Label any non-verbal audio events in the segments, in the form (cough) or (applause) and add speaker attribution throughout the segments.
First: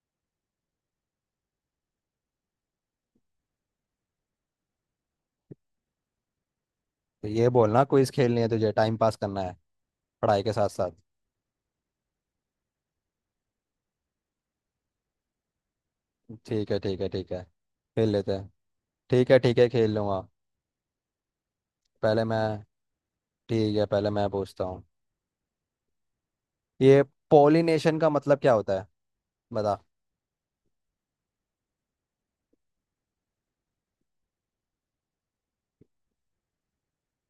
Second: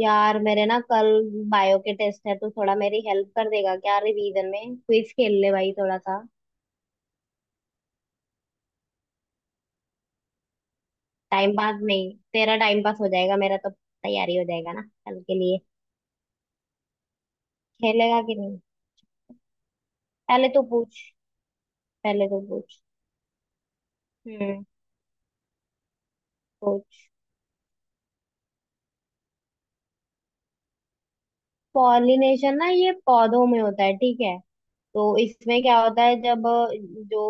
Speaker 1: यार मेरे ना कल बायो के टेस्ट है तो थोड़ा मेरी हेल्प कर देगा क्या? रिवीजन में क्विज खेल ले भाई, थोड़ा सा।
Speaker 2: तो ये बोलना क्विज खेलनी है तुझे। टाइम पास करना है पढ़ाई के साथ साथ।
Speaker 1: टाइम पास नहीं, तेरा टाइम पास हो जाएगा, मेरा तो तैयारी हो जाएगा ना कल के लिए।
Speaker 2: ठीक है, ठीक है, ठीक है, खेल
Speaker 1: खेलेगा
Speaker 2: लेते
Speaker 1: कि
Speaker 2: हैं।
Speaker 1: नहीं?
Speaker 2: ठीक है, ठीक है, खेल लूंगा।
Speaker 1: पहले तो पूछ,
Speaker 2: पहले
Speaker 1: पहले तो
Speaker 2: मैं।
Speaker 1: पूछ।
Speaker 2: ठीक है, पहले मैं पूछता
Speaker 1: हम्म।
Speaker 2: हूँ। ये
Speaker 1: पूछ।
Speaker 2: पोलिनेशन का मतलब क्या होता है, बता।
Speaker 1: पॉलिनेशन ना, ये पौधों में होता है, ठीक है। तो इसमें क्या होता है, जब जो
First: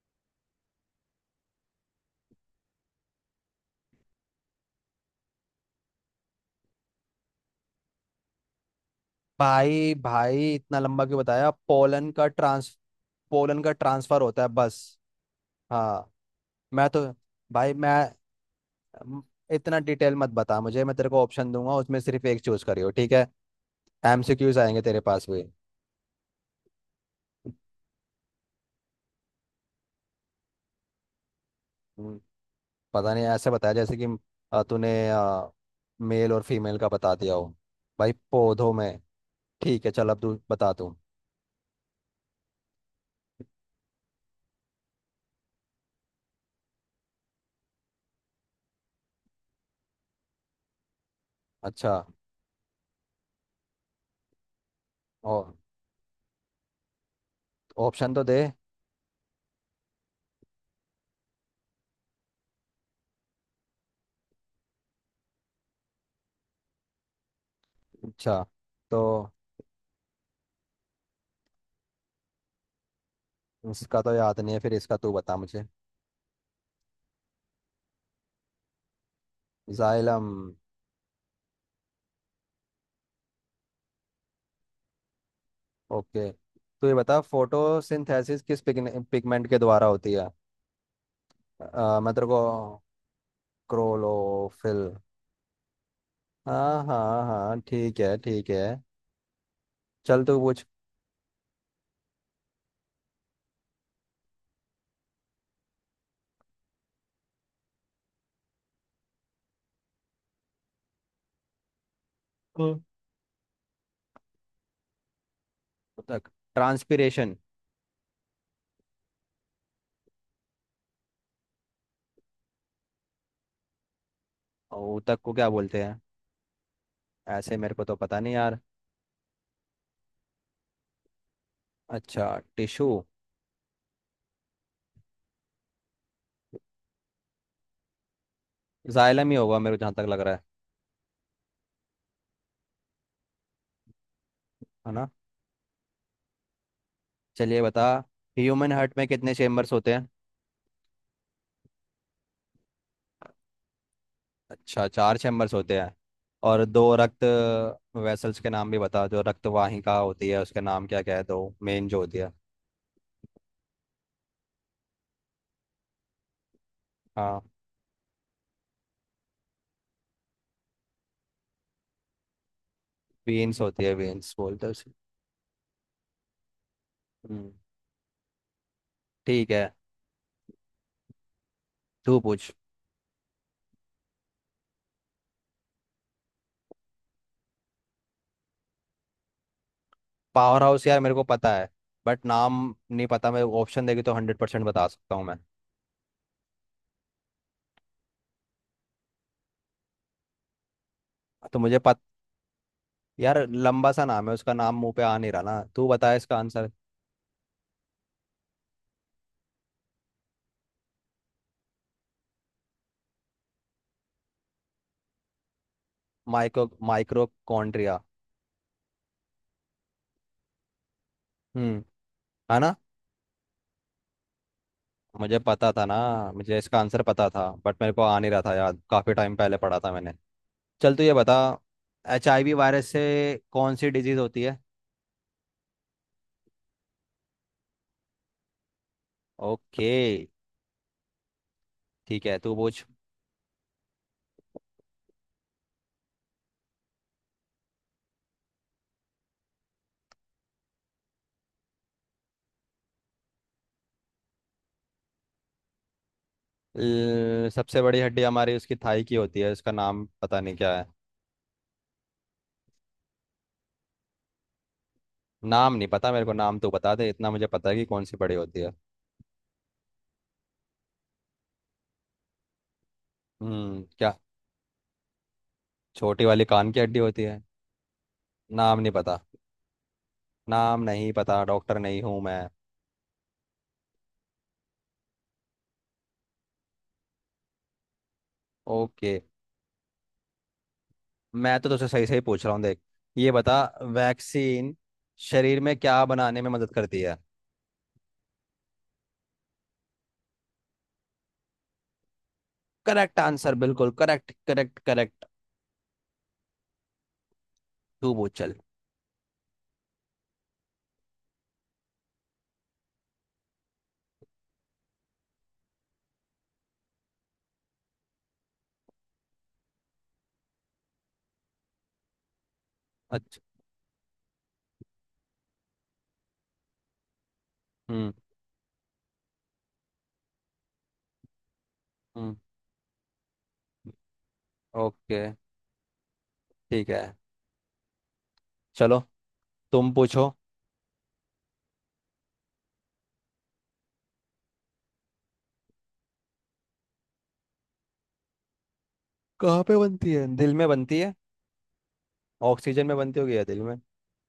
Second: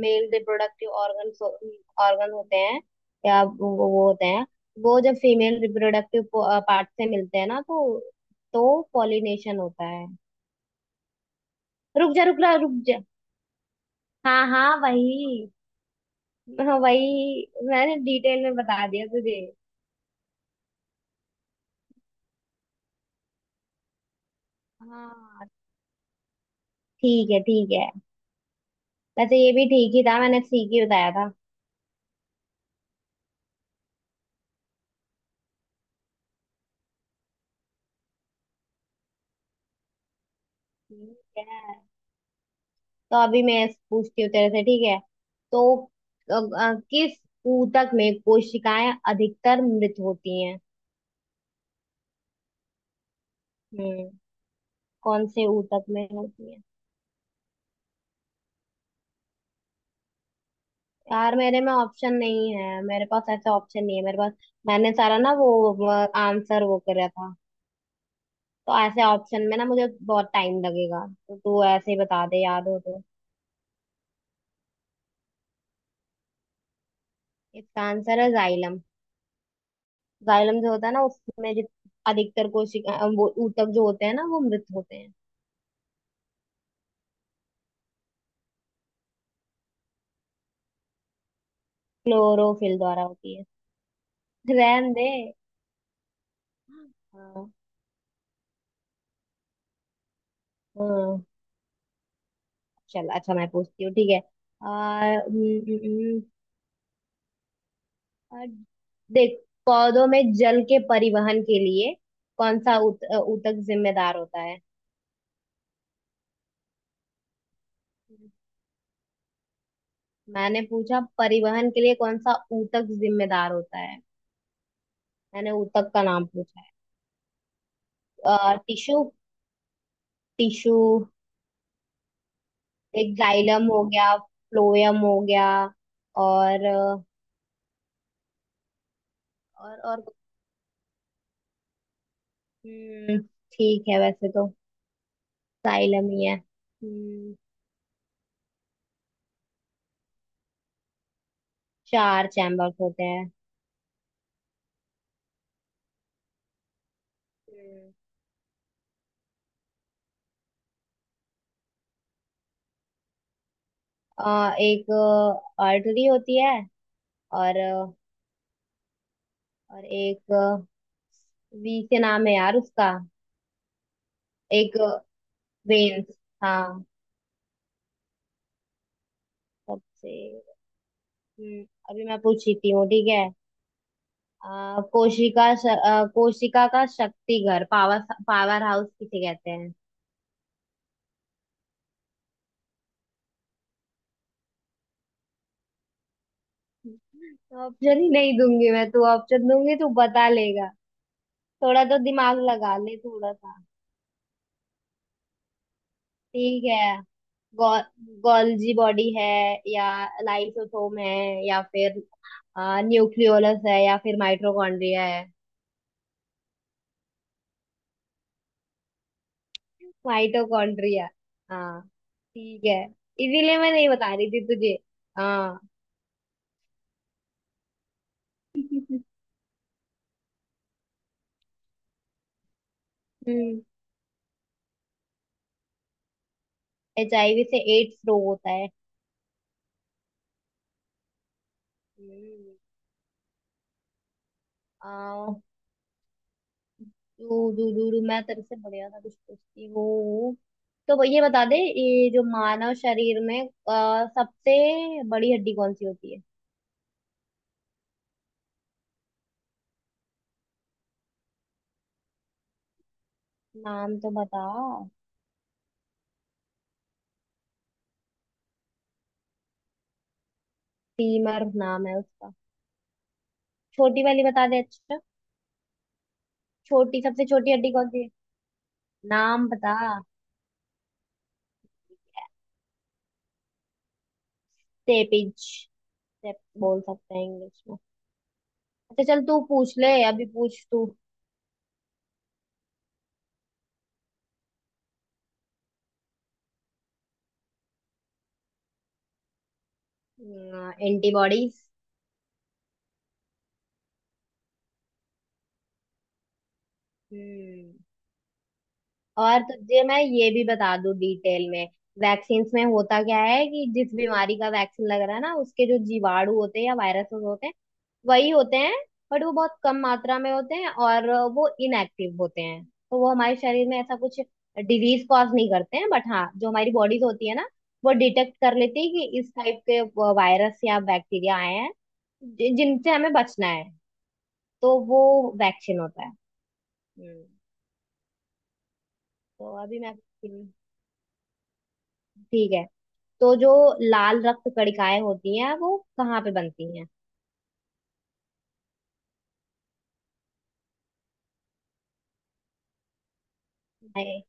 Speaker 1: मेल रिप्रोडक्टिव ऑर्गन ऑर्गन होते हैं, या वो होते हैं, वो जब फीमेल रिप्रोडक्टिव पार्ट से मिलते हैं ना तो पॉलिनेशन होता
Speaker 2: भाई
Speaker 1: है।
Speaker 2: भाई इतना लंबा क्यों बताया? पोलन
Speaker 1: रुक जा
Speaker 2: का
Speaker 1: रुक जा
Speaker 2: ट्रांस,
Speaker 1: रुक जा।
Speaker 2: पोलन का ट्रांसफर होता
Speaker 1: हाँ
Speaker 2: है
Speaker 1: हाँ,
Speaker 2: बस।
Speaker 1: वही।
Speaker 2: हाँ।
Speaker 1: हाँ
Speaker 2: मैं तो,
Speaker 1: वही,
Speaker 2: भाई मैं
Speaker 1: मैंने डिटेल में बता दिया
Speaker 2: म-
Speaker 1: तुझे।
Speaker 2: इतना डिटेल मत बता मुझे। मैं तेरे को ऑप्शन दूंगा, उसमें सिर्फ एक चूज करियो, ठीक है। एमसीक्यूज आएंगे तेरे पास
Speaker 1: हाँ, ठीक है ठीक है। वैसे ये भी ठीक ही था, मैंने ठीक ही बताया था।
Speaker 2: भी। पता नहीं ऐसे बताया जैसे कि तूने मेल और फीमेल का बता दिया हो। भाई पौधों में। ठीक है, चल अब तू बता तू।
Speaker 1: ठीक है, तो अभी मैं पूछती हूँ तेरे से, ठीक है। तो किस ऊतक में कोशिकाएं अधिकतर मृत होती हैं?
Speaker 2: अच्छा।
Speaker 1: हम्म। कौन से
Speaker 2: और
Speaker 1: ऊतक में होती है?
Speaker 2: ऑप्शन तो दे।
Speaker 1: यार मेरे में ऑप्शन नहीं है, मेरे पास ऐसा ऑप्शन नहीं है मेरे पास। मैंने सारा ना वो आंसर वो करा था।
Speaker 2: अच्छा,
Speaker 1: तो
Speaker 2: तो
Speaker 1: ऐसे ऑप्शन में ना मुझे बहुत टाइम लगेगा, तो तू ऐसे ही बता दे याद हो तो।
Speaker 2: इसका तो याद नहीं है, फिर इसका तू बता मुझे।
Speaker 1: इसका आंसर है जाइलम।
Speaker 2: जाइलम।
Speaker 1: जाइलम जो होता है ना, उसमें अधिकतर कोशिका, वो ऊतक जो होते हैं ना, वो मृत होते हैं।
Speaker 2: ओके, तो ये बता फोटोसिंथेसिस किस पिगमेंट के द्वारा होती है? मैं तेरे को।
Speaker 1: क्लोरोफिल द्वारा होती है।
Speaker 2: क्रोलोफिल।
Speaker 1: रहन दे।
Speaker 2: हाँ हाँ
Speaker 1: हाँ।
Speaker 2: हाँ, ठीक है, ठीक है, चल तू पूछ।
Speaker 1: हाँ, चल अच्छा मैं पूछती हूँ, ठीक है। आ, हम्म, आ, देख, पौधों में जल के परिवहन के लिए कौन सा
Speaker 2: हम्म।
Speaker 1: ऊतक जिम्मेदार होता है?
Speaker 2: ऊतक, ट्रांसपीरेशन।
Speaker 1: मैंने पूछा परिवहन के लिए कौन सा ऊतक जिम्मेदार होता है।
Speaker 2: ऊतक को क्या
Speaker 1: मैंने
Speaker 2: बोलते
Speaker 1: ऊतक
Speaker 2: हैं?
Speaker 1: का नाम पूछा।
Speaker 2: ऐसे मेरे को तो पता नहीं
Speaker 1: है
Speaker 2: यार।
Speaker 1: टिश्यू। टिश्यू।
Speaker 2: अच्छा, टिश्यू।
Speaker 1: एक जाइलम हो गया, फ्लोएम हो गया। और अ,
Speaker 2: जाइलम ही होगा मेरे को
Speaker 1: और
Speaker 2: जहाँ
Speaker 1: और
Speaker 2: तक लग रहा है
Speaker 1: हम्म, ठीक है, वैसे तो
Speaker 2: है ना।
Speaker 1: साइलम ही है। हम्म।
Speaker 2: चलिए बता, ह्यूमन हार्ट में कितने चेम्बर्स होते हैं?
Speaker 1: चार चैम्बर्स होते हैं।
Speaker 2: अच्छा, चार चेम्बर्स होते हैं। और दो रक्त
Speaker 1: हम्म,
Speaker 2: वेसल्स के नाम भी बता, जो रक्त वाहिका होती है उसके नाम क्या क्या है, दो मेन जो होती है।
Speaker 1: एक आर्टरी होती है।
Speaker 2: हाँ।
Speaker 1: और अ, और एक, वी से नाम है यार उसका।
Speaker 2: वेन्स होती है, वेन्स बोलते हैं
Speaker 1: एक
Speaker 2: उसे।
Speaker 1: वेन्स। हाँ।
Speaker 2: हम्म, ठीक है,
Speaker 1: सबसे। हम्म, अभी
Speaker 2: तू
Speaker 1: मैं
Speaker 2: पूछ।
Speaker 1: पूछती हूँ, ठीक है। कोशिका का शक्ति घर, पावर पावर हाउस किसे कहते हैं?
Speaker 2: पावर हाउस यार मेरे को पता है, बट नाम नहीं पता। मैं ऑप्शन देगी तो 100% बता सकता हूँ मैं।
Speaker 1: ऑप्शन ही नहीं दूंगी मैं, तू ऑप्शन दूंगी तू बता लेगा।
Speaker 2: तो मुझे
Speaker 1: थोड़ा तो
Speaker 2: पता।
Speaker 1: दिमाग लगा ले, थोड़ा
Speaker 2: यार
Speaker 1: सा।
Speaker 2: लंबा सा नाम है, उसका नाम मुंह पे आ नहीं रहा ना, तू बता इसका
Speaker 1: ठीक
Speaker 2: आंसर।
Speaker 1: है। गौ, गॉल्जी बॉडी है, या लाइसोसोम है, या फिर न्यूक्लियोलस है, या फिर माइटोकॉन्ड्रिया है?
Speaker 2: माइक्रोकॉन्ड्रिया।
Speaker 1: माइटोकॉन्ड्रिया। हाँ।
Speaker 2: हम्म। है
Speaker 1: ठीक
Speaker 2: ना।
Speaker 1: है। इसीलिए मैं नहीं बता रही थी तुझे।
Speaker 2: मुझे
Speaker 1: हाँ।
Speaker 2: पता था ना, मुझे इसका आंसर पता था, बट मेरे को आ नहीं रहा था याद, काफी टाइम पहले पढ़ा था मैंने। चल तू ये बता, HIV वायरस से
Speaker 1: हम्म।
Speaker 2: कौन सी डिजीज होती है?
Speaker 1: HIV से एड्स रोग होता है।
Speaker 2: ओके, ठीक है, तू
Speaker 1: हम्म,
Speaker 2: पूछ।
Speaker 1: आ, दू, दू, दू, दू, मैं तेरे से बढ़िया था कुछ पूछती हूँ। तो ये बता दे, ये जो मानव शरीर में सबसे बड़ी हड्डी कौन सी होती है?
Speaker 2: ल- सबसे बड़ी हड्डी हमारी उसकी थाई की होती है, उसका नाम पता नहीं क्या है।
Speaker 1: नाम तो बता।
Speaker 2: नाम नहीं पता मेरे को, नाम तो बता दे, इतना मुझे पता है कि कौन सी बड़ी होती है।
Speaker 1: टीमर नाम है उसका।
Speaker 2: हम्म,
Speaker 1: छोटी
Speaker 2: क्या?
Speaker 1: वाली बता दे अच्छा।
Speaker 2: छोटी वाली कान की हड्डी
Speaker 1: छोटी,
Speaker 2: होती
Speaker 1: सबसे
Speaker 2: है।
Speaker 1: छोटी हड्डी कौन सी है?
Speaker 2: नाम नहीं पता।
Speaker 1: नाम बता।
Speaker 2: नाम नहीं पता, डॉक्टर नहीं हूं मैं।
Speaker 1: सेपिज। सेप। बोल सकते हैं इंग्लिश में। अच्छा
Speaker 2: ओके।
Speaker 1: चल तू पूछ ले, अभी पूछ तू।
Speaker 2: मैं तो तुझसे सही सही पूछ रहा हूँ देख, ये बता, वैक्सीन शरीर में क्या बनाने में मदद करती है?
Speaker 1: एंटीबॉडीज।
Speaker 2: करेक्ट आंसर, बिल्कुल करेक्ट, करेक्ट, करेक्ट।
Speaker 1: हम्म। antibodies।
Speaker 2: तू पूछ चल।
Speaker 1: और तुझे मैं ये भी बता दूं डिटेल में। वैक्सीन्स में होता क्या है कि जिस बीमारी का वैक्सीन लग रहा है ना, उसके जो जीवाणु होते हैं या वायरस होते हैं, वही होते हैं, बट वो बहुत कम मात्रा में होते हैं, और वो इनएक्टिव होते हैं। तो वो हमारे
Speaker 2: अच्छा।
Speaker 1: शरीर में ऐसा कुछ डिजीज कॉज नहीं करते हैं, बट हाँ, जो हमारी बॉडीज होती है ना, वो
Speaker 2: हम्म।
Speaker 1: डिटेक्ट कर लेती है कि इस टाइप के वायरस या बैक्टीरिया आए हैं,
Speaker 2: हम्म।
Speaker 1: जिनसे हमें बचना है, तो वो
Speaker 2: ओके।
Speaker 1: वैक्सीन होता है।
Speaker 2: ठीक है।
Speaker 1: हम्म।
Speaker 2: चलो,
Speaker 1: तो अभी
Speaker 2: तुम
Speaker 1: मैं,
Speaker 2: पूछो।
Speaker 1: ठीक है। तो जो लाल रक्त कणिकाएं होती हैं वो कहाँ पे बनती हैं?
Speaker 2: कहाँ पे बनती है? दिल में बनती है? ऑक्सीजन में बनती होगी या दिल में?
Speaker 1: नहीं।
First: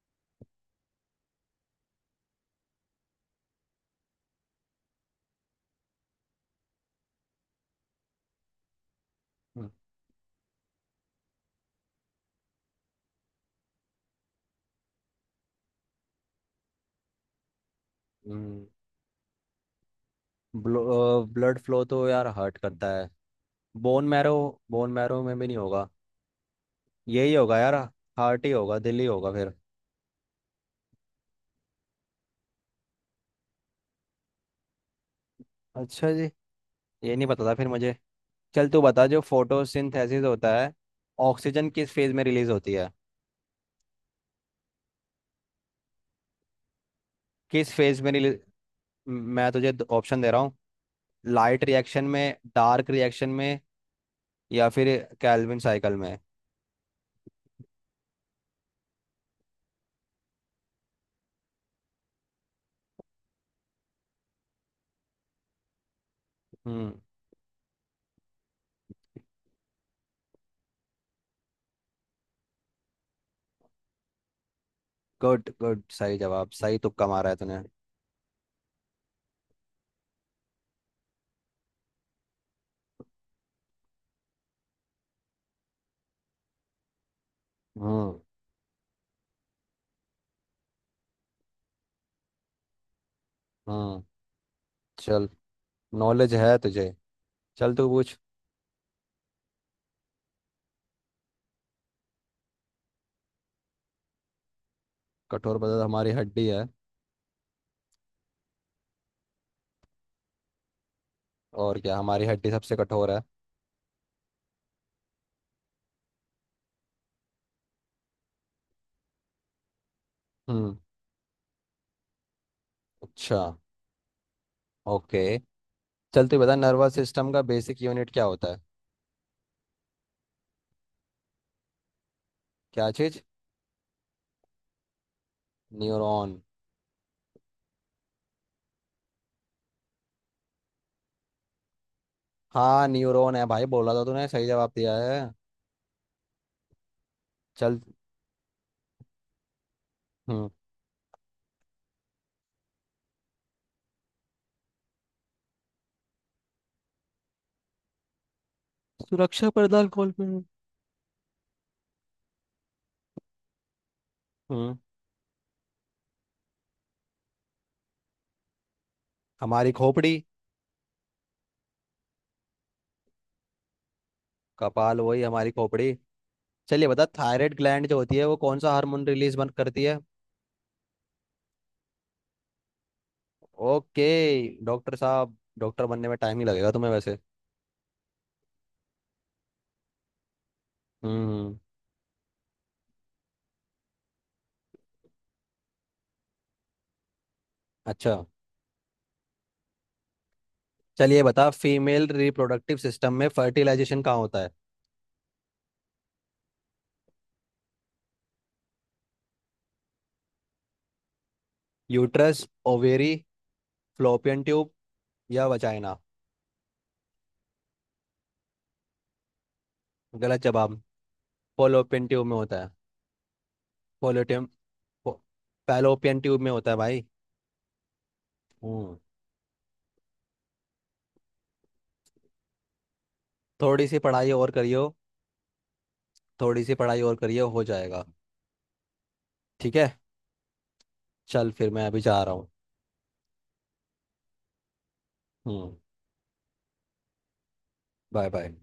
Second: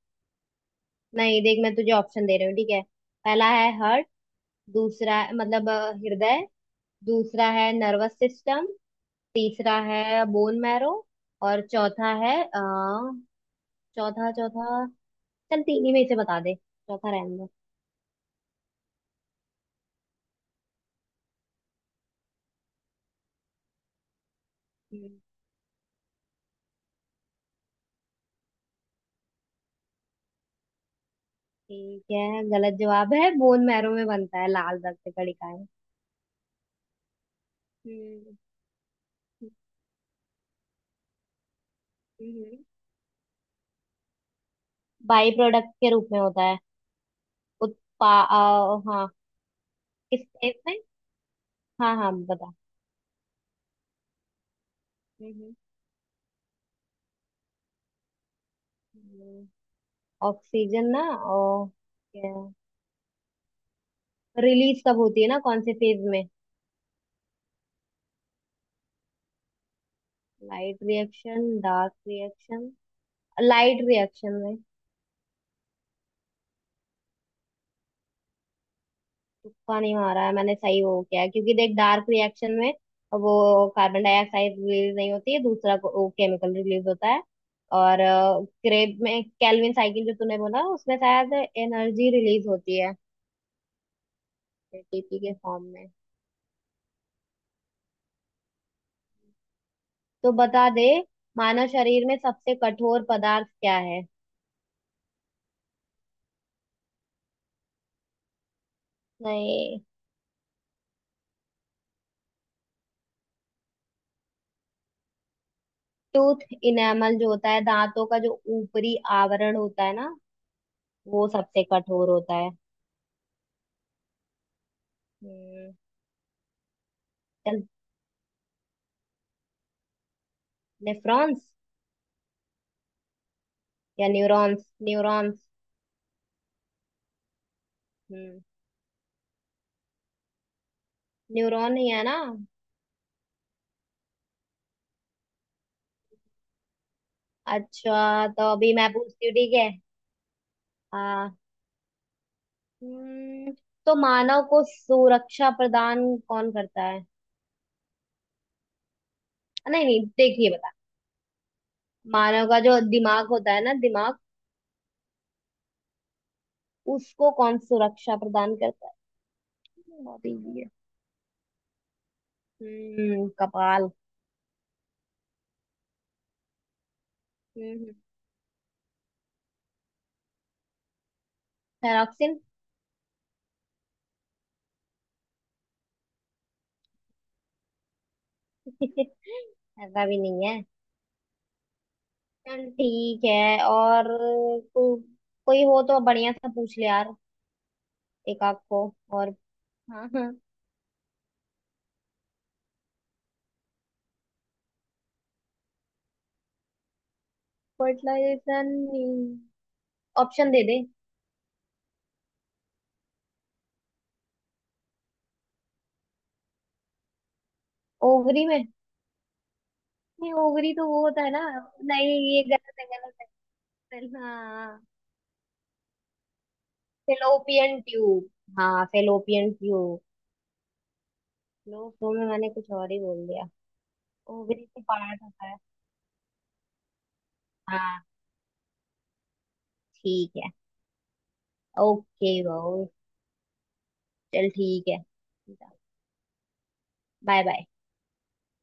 Speaker 1: नहीं, देख मैं तुझे ऑप्शन दे रही हूँ, ठीक है। पहला है हार्ट, दूसरा मतलब हृदय। दूसरा है नर्वस सिस्टम, तीसरा है बोन मैरो, और चौथा है चौथा चौथा। चल तीन ही में से बता दे, चौथा रहने दो।
Speaker 2: हम्म, ब्लड फ्लो तो यार हार्ट करता है। बोन मैरो, बोन
Speaker 1: हम्म,
Speaker 2: मैरो में भी नहीं होगा। यही होगा यार, हार्ट ही होगा, दिल ही होगा फिर।
Speaker 1: ठीक है, गलत जवाब है, बोन मैरो में बनता है लाल रक्त कणिकाएं।
Speaker 2: अच्छा जी, ये नहीं पता था फिर मुझे।
Speaker 1: हम्म।
Speaker 2: चल तू बता, जो
Speaker 1: हम्म,
Speaker 2: फोटोसिंथेसिस होता है, ऑक्सीजन किस फेज में रिलीज
Speaker 1: हम्म,
Speaker 2: होती है?
Speaker 1: बाई प्रोडक्ट के रूप में होता है।
Speaker 2: किस फेज में रिलीज?
Speaker 1: हाँ।
Speaker 2: मैं तुझे ऑप्शन
Speaker 1: किस
Speaker 2: दे रहा हूँ,
Speaker 1: इसमें?
Speaker 2: लाइट
Speaker 1: हाँ
Speaker 2: रिएक्शन
Speaker 1: हाँ
Speaker 2: में,
Speaker 1: बता।
Speaker 2: डार्क रिएक्शन में, या फिर
Speaker 1: हम्म,
Speaker 2: कैल्विन साइकिल में।
Speaker 1: ऑक्सीजन ना और क्या, रिलीज कब होती है ना कौन से फेज में?
Speaker 2: हम्म,
Speaker 1: light reaction, dark reaction? Light reaction में।
Speaker 2: गुड गुड, सही जवाब, सही तुक्का मारा है तूने।
Speaker 1: तुक्का नहीं मारा है मैंने, सही वो क्या है क्योंकि देख डार्क रिएक्शन में वो कार्बन डाइऑक्साइड रिलीज नहीं होती है, दूसरा केमिकल रिलीज होता है। और
Speaker 2: हम्म।
Speaker 1: क्रेब में, कैल्विन साइकिल जो तूने बोला उसमें शायद एनर्जी रिलीज होती है,
Speaker 2: हम्म।
Speaker 1: एटीपी
Speaker 2: चल,
Speaker 1: के फॉर्म में।
Speaker 2: नॉलेज है तुझे। चल तू पूछ।
Speaker 1: तो बता दे मानव शरीर में सबसे कठोर पदार्थ क्या है?
Speaker 2: कठोर पदार्थ हमारी हड्डी है।
Speaker 1: नहीं।
Speaker 2: और क्या, हमारी हड्डी सबसे कठोर है।
Speaker 1: टूथ, इनेमल जो होता है दांतों का, जो ऊपरी आवरण होता है ना,
Speaker 2: हम्म।
Speaker 1: वो सबसे कठोर होता है।
Speaker 2: अच्छा, ओके।
Speaker 1: हम्म।
Speaker 2: चल तू बता, नर्वस सिस्टम का
Speaker 1: चल।
Speaker 2: बेसिक यूनिट क्या होता है?
Speaker 1: नेफ्रॉन्स,
Speaker 2: क्या चीज?
Speaker 1: या न्यूरॉन्स न्यूरॉन्स।
Speaker 2: न्यूरॉन।
Speaker 1: हम्म। न्यूरॉन ही है ना?
Speaker 2: हाँ न्यूरॉन है भाई, बोला था तूने, सही जवाब दिया है। चल।
Speaker 1: अच्छा, तो अभी मैं पूछती हूँ, ठीक है।
Speaker 2: हम्म।
Speaker 1: हाँ। हम्म, तो मानव को सुरक्षा प्रदान कौन करता है?
Speaker 2: सुरक्षा
Speaker 1: नहीं
Speaker 2: प्रदान
Speaker 1: नहीं,
Speaker 2: कौन पे है?
Speaker 1: देखिए, बता। मानव का जो दिमाग होता है ना, दिमाग
Speaker 2: हम्म।
Speaker 1: उसको कौन सुरक्षा प्रदान करता
Speaker 2: हमारी
Speaker 1: है?
Speaker 2: खोपड़ी।
Speaker 1: बहुत इजी है। हम्म। कपाल।
Speaker 2: कपाल वही हमारी खोपड़ी। चलिए बता, थायराइड ग्लैंड
Speaker 1: हम्म।
Speaker 2: जो होती है वो कौन सा हार्मोन रिलीज बंद करती है?
Speaker 1: थायरॉक्सिन।
Speaker 2: ओके। डॉक्टर साहब, डॉक्टर बनने में टाइम ही लगेगा तुम्हें वैसे।
Speaker 1: (laughs) ऐसा भी नहीं है।
Speaker 2: हम्म।
Speaker 1: चल ठीक है। और को, कोई हो तो बढ़िया सा पूछ ले यार,
Speaker 2: अच्छा।
Speaker 1: एक आध को। और। हाँ हाँ।
Speaker 2: चलिए बता, फीमेल रिप्रोडक्टिव सिस्टम में फर्टिलाइजेशन कहाँ होता है?
Speaker 1: फर्टिलाइजेशन। ऑप्शन दे दे।
Speaker 2: यूट्रस, ओवेरी, फ्लोपियन ट्यूब, या वजाइना?
Speaker 1: ओवरी में। नहीं,
Speaker 2: गलत
Speaker 1: ओवरी
Speaker 2: जवाब,
Speaker 1: तो वो होता है ना।
Speaker 2: फोलोपियन
Speaker 1: नहीं,
Speaker 2: ट्यूब में
Speaker 1: ये
Speaker 2: होता
Speaker 1: गलत है, गलत है।
Speaker 2: है।
Speaker 1: हाँ।
Speaker 2: वो फैलोपियन ट्यूब में होता है भाई।
Speaker 1: Fallopian tube. हाँ,
Speaker 2: हम्म।
Speaker 1: Fallopian tube. लोग तो मैं, मैंने कुछ और ही बोल दिया।
Speaker 2: थोड़ी सी पढ़ाई और
Speaker 1: ओवरी से
Speaker 2: करियो,
Speaker 1: पार्ट होता है।
Speaker 2: थोड़ी सी पढ़ाई और करियो, हो जाएगा।
Speaker 1: हाँ।
Speaker 2: ठीक है।
Speaker 1: ठीक है।
Speaker 2: चल फिर, मैं अभी जा रहा
Speaker 1: ओके
Speaker 2: हूँ।
Speaker 1: भाऊ। चल ठीक है।
Speaker 2: हम्म।
Speaker 1: Bye bye.
Speaker 2: Bye bye.